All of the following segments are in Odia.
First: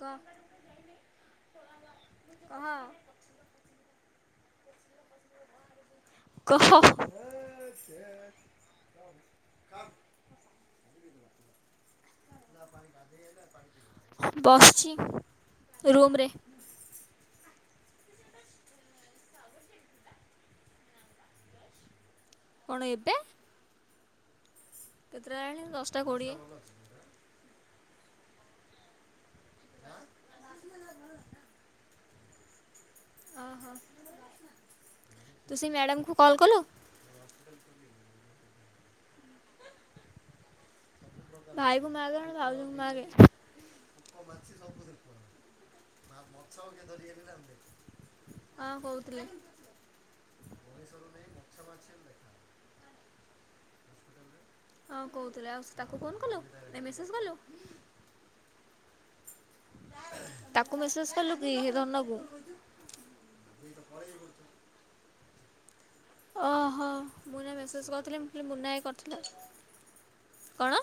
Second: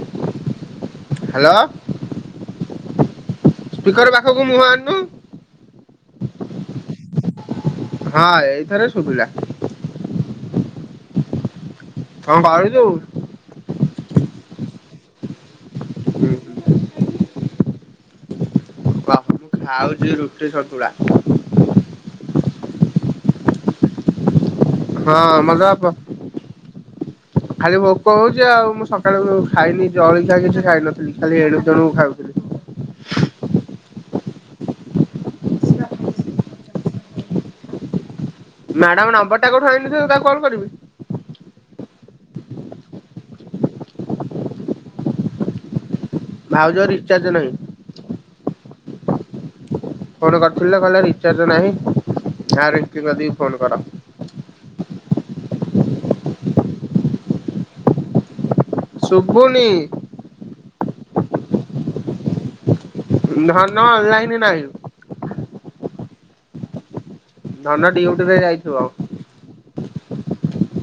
କ ହ୍ୟାଲୋ କହ। ସ୍ପିକର ପାଖକୁ ମୁହଁ ଅଣୁନୁ। କହ। ହଁ ଏଇଥେରେ ସୁଭିଲା। [unintelligible] ବସିଚି ରୁମ ରେ। କହ ମୁଁ ଖାଉଛି ରୁଟି ସନ୍ତୁଳା। କଣ ଏବେ? ହଁ କେତେଟା ହେଲାଣି ମତେ ବା ଦଶଟା କୋଡିଏ। ଖାଲି ଭୋକ ହଉଛି ଆଉ ମୁଁ ସକାଳୁ ଖାଇନି ଜଳିଖିଆ କିଛି ଖାଇନଥିଲି ଖାଲି ଏଣୁ ତେଣୁ ଖାଉଥିଲି। ଓ ହୋ। ତୁ ସେ ମ୍ୟାଡ଼ାମକୁ କଲ କଲୁ? ମ୍ୟାଡାମ ନମ୍ବର ଟା କୋଉଠୁ ଆଇଁଲି ଯେ ତାକୁ କଲ କରିବି। ଭାଇ କୁ ମାଗେ ନହେଲେ ଭାଉଜ କୁ ମାଗେ। ଭାଉଜର ରିଚାର୍ଜ ନାହିଁ। ହଁ କହୁଥିଲେ। ଫୋନ କରିଥିଲେ କହିଲେ ରିଚାର୍ଜ ନାହିଁ [unintelligible] କି ଫୋନ କର। ହଁ କହୁଥିଲେ ଆଉ ତାକୁ ଫୋନ କଲୁ ମେସେଜ କଲୁ? ଶୁଭୁନି। ତାକୁ ମେସେସ୍ କଲୁ କି ଧନ କୁ? ଧନ ଅନଲାଇନ ନାହିଁ। ଓହୋ ମୁଁ ନା ଧନ ମେସେଜ କରିଥିଲି ମୁଁ ଡ୍ୟୁଟିରେ କହିଲି ମୁନା ଯାଇଥିବ ଭାଇ କରିଥିଲା। କଣ?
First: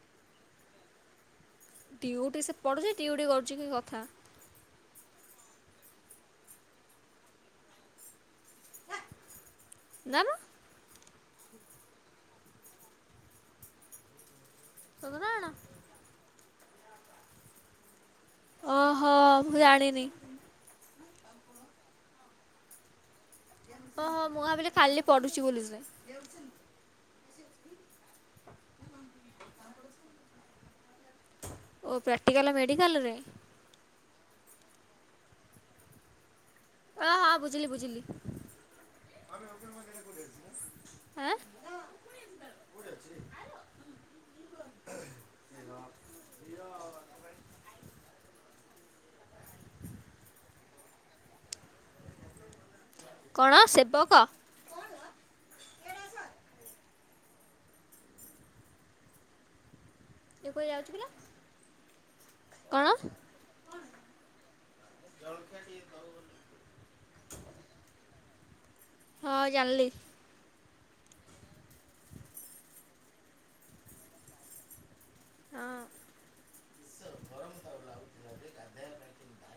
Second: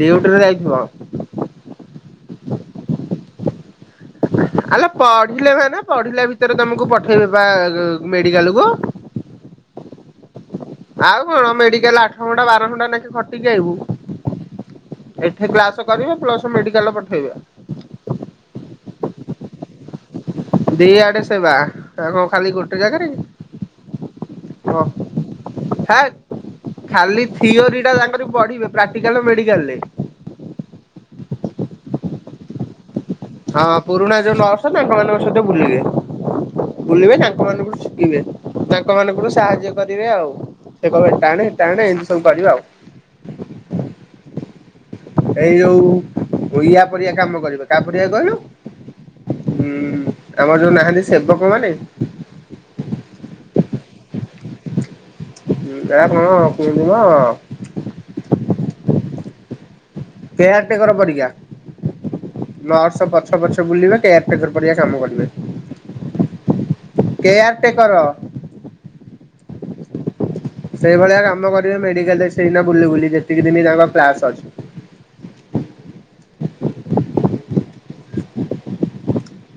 ଡିଉଟି ରେ ଯାଇଥିବ। ଡିଉଟି ସେ ପଢୁଛି ଡିଉଟି କରୁଛି କି କଥା। ଆଲୋ ପଢିଲେ ମାନେ ପଢିଲା ଭିତରେ ତମକୁ ପଠେଇବେ ବା ମେଡିକାଲ କୁ। ନା ନା ଆଉ କଣ ମେଡିକାଲ ଆଠ ଘଣ୍ଟା ବାର ଘଣ୍ଟା ନାକେ ଖଟିକି ସତ ନା ଆଇବୁ। କଣ? ଏଠି କ୍ଲାସ କରିବ ପ୍ଲସ ମେଡିକାଲ ପଠେଇବେ। ଓହୋ ମୁଁ ଜାଣିନି। ଦିଆଡେ ସେବା ଆଉ କଣ ଖାଲି ଗୋଟେ ଜାଗାରେ କି। ଓହୋ ମୁଁ ଭାବିଲି ଖାଲି ପଢୁଛି ବୋଲି ସେ। ହେ ଖାଲି ଥିଓରି ଟା ତାଙ୍କର ପଢିବେ ପ୍ରାକ୍ଟିକାଲ ମେଡିକାଲରେ। ଓ ପ୍ରାକ୍ଟିକାଲ ମେଡିକାଲ ରେ। ହଁ ପୁରୁଣା ଯୋଉ ନର୍ସ ତାଙ୍କ ମାନଙ୍କ ସହିତ ବୁଲିବେ। ଓ ବୁଲିବେ ହଁ ତାଙ୍କ ବୁଝିଲି ମାନଙ୍କଠୁ ବୁଝିଲି ଶିଖିବେ ତାଙ୍କ ମାନଙ୍କଠୁ ସାହାଯ୍ୟ କରିବେ ଆଉ। ସେ କହିବ ଆଁ ଟାଣେ ଟାଣେ ଏମିତି ସବୁ କରିବା ଆଉ। ଏଇ ଯୋଉ ଇୟା ପରିକା କାମ କରିବେ କା ପରିକା କହିଲୁ ହୁଁ ଆମର ଯୋଉ ନାହାନ୍ତି ସେବକ ମାନେ। କଣ ସେବକ? ଉଁ ଏହା କଣ। [unintelligible] ଇଏ କେୟାର କୁଆଡ଼େ ଯାଉଛି ଟେକର କିଲୋ ପରିକା। କଣ ନର୍ସ ପଛ ପଛ ବୁଲିବେ କେୟାରଟେକର ପରିକା କାମ କରିବେ। Caretaker. ହଁ ଜାଣିଲି। ସେଇଭଳିଆ କାମ କରିବେ ମେଡିକାଲରେ ସେଇନା ବୁଲି ବୁଲି ଯେତିକି ଦିନି ତାଙ୍କ କ୍ଲାସ ଅଛି। ହଁ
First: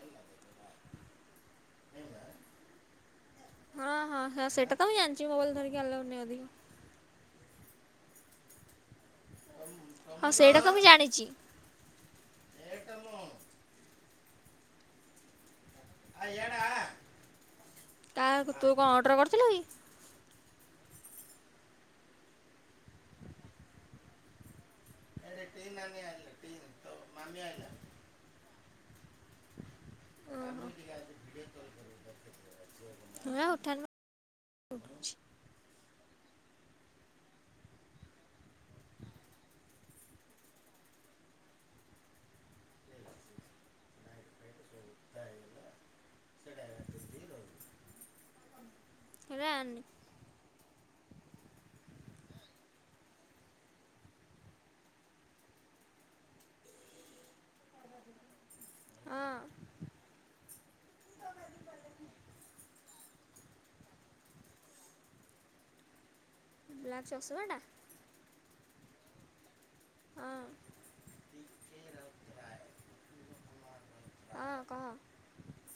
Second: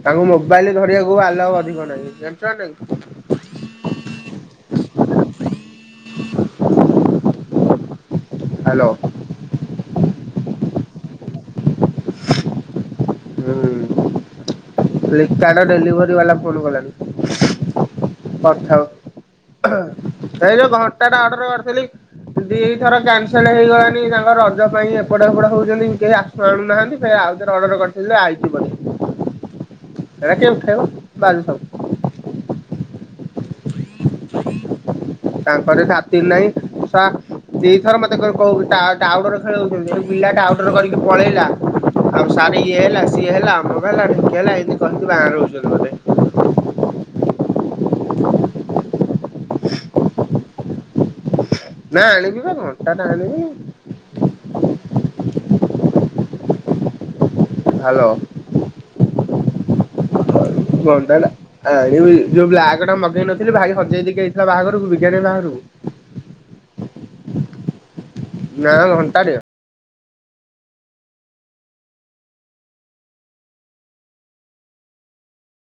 ତାଙ୍କୁ ମୋବାଇଲି ଧରିବାକୁ ଆଲାଓ ଅଧିକ ନାହିଁ, ଜାଣିଛ ନାଇଁ। ହଁ ହଁ ହଁ ସେଟା ତ ମୁଁ ଜାଣିଛି ମୋବାଇଲ ଧରିକି ଆଲାଓ ନାଇଁ ଅଧିକ। ହ୍ୟାଲୋ। ସବୁ ଜାଣିଛି। ହୁଁ ଲିକା ଡେଲିଭରି ବାଲା ଫୋନ କଲାଣି କାହାକୁ ତୁ କରିଥାଉ। କଣ ଅର୍ଡ଼ର କରିଥିଲୁ କି ଅହ। ଏଇ ଯୋଉ ଘଣ୍ଟା ଟା ଅର୍ଡର କରିଥିଲି ଦି ଥର କ୍ୟାନସେଲ ହେଇଗଲାଣି ତାଙ୍କର ଯବ ପାଇଁ କି ଏପଟ ଏପଟ ହଉଛନ୍ତି। କେହି ଆସୁ ଆଣୁନାହାନ୍ତି ସେ ଆଉଥରେ ଅର୍ଡର କରିଥିଲେ ଆଇଛି ବଧେ। ହେଟା କେ ଆଉ ଖାଇବ ଭାଜ ସବୁ। ହେଁ ଉଠାନି ମ। ଉଠୁଛି। ତାଙ୍କର ଛାତି ନାଇଁ ସା ଦିଥର ମତେ କ କଉ ଟା ଟାଉଟର ଖେଳଉଛନ୍ତି, ପିଲା ଟା ଆଉଟର କରିକି ପଳେଇଲା। ଆଉ ସାରିକି ଇଏ ହେଲା, ସିଏ ହେଲା, ଅମୁକ ହେଲା, ଢିମକି ହେଲା ଏନ୍ତି କହିକି ବା [unintelligible] ଛନ୍ତି ମୋତେ। ରାନୀ। ନା ଆଣିବି ବା ଘଣ୍ଟା ଟା ଆଣିବି। ହ୍ୟାଲୋ। ହଁ ଘଣ୍ଟା ଟା ଆଣିବି। ଯୋଉ ବ୍ଲାକଟା ମ ଦେଇ ନଥିଲି। ଭାଇ ହଜେଇ ଦେଇକି ଆଇଥିଲା ବାହାଘରୁକୁ। ବିଜ୍ଞାନୀ ବାହାରୁ ବ୍ଲାକ ଚଷମା ଟା। ନା ଘଣ୍ଟାଟେ ଆ ହଁ କହ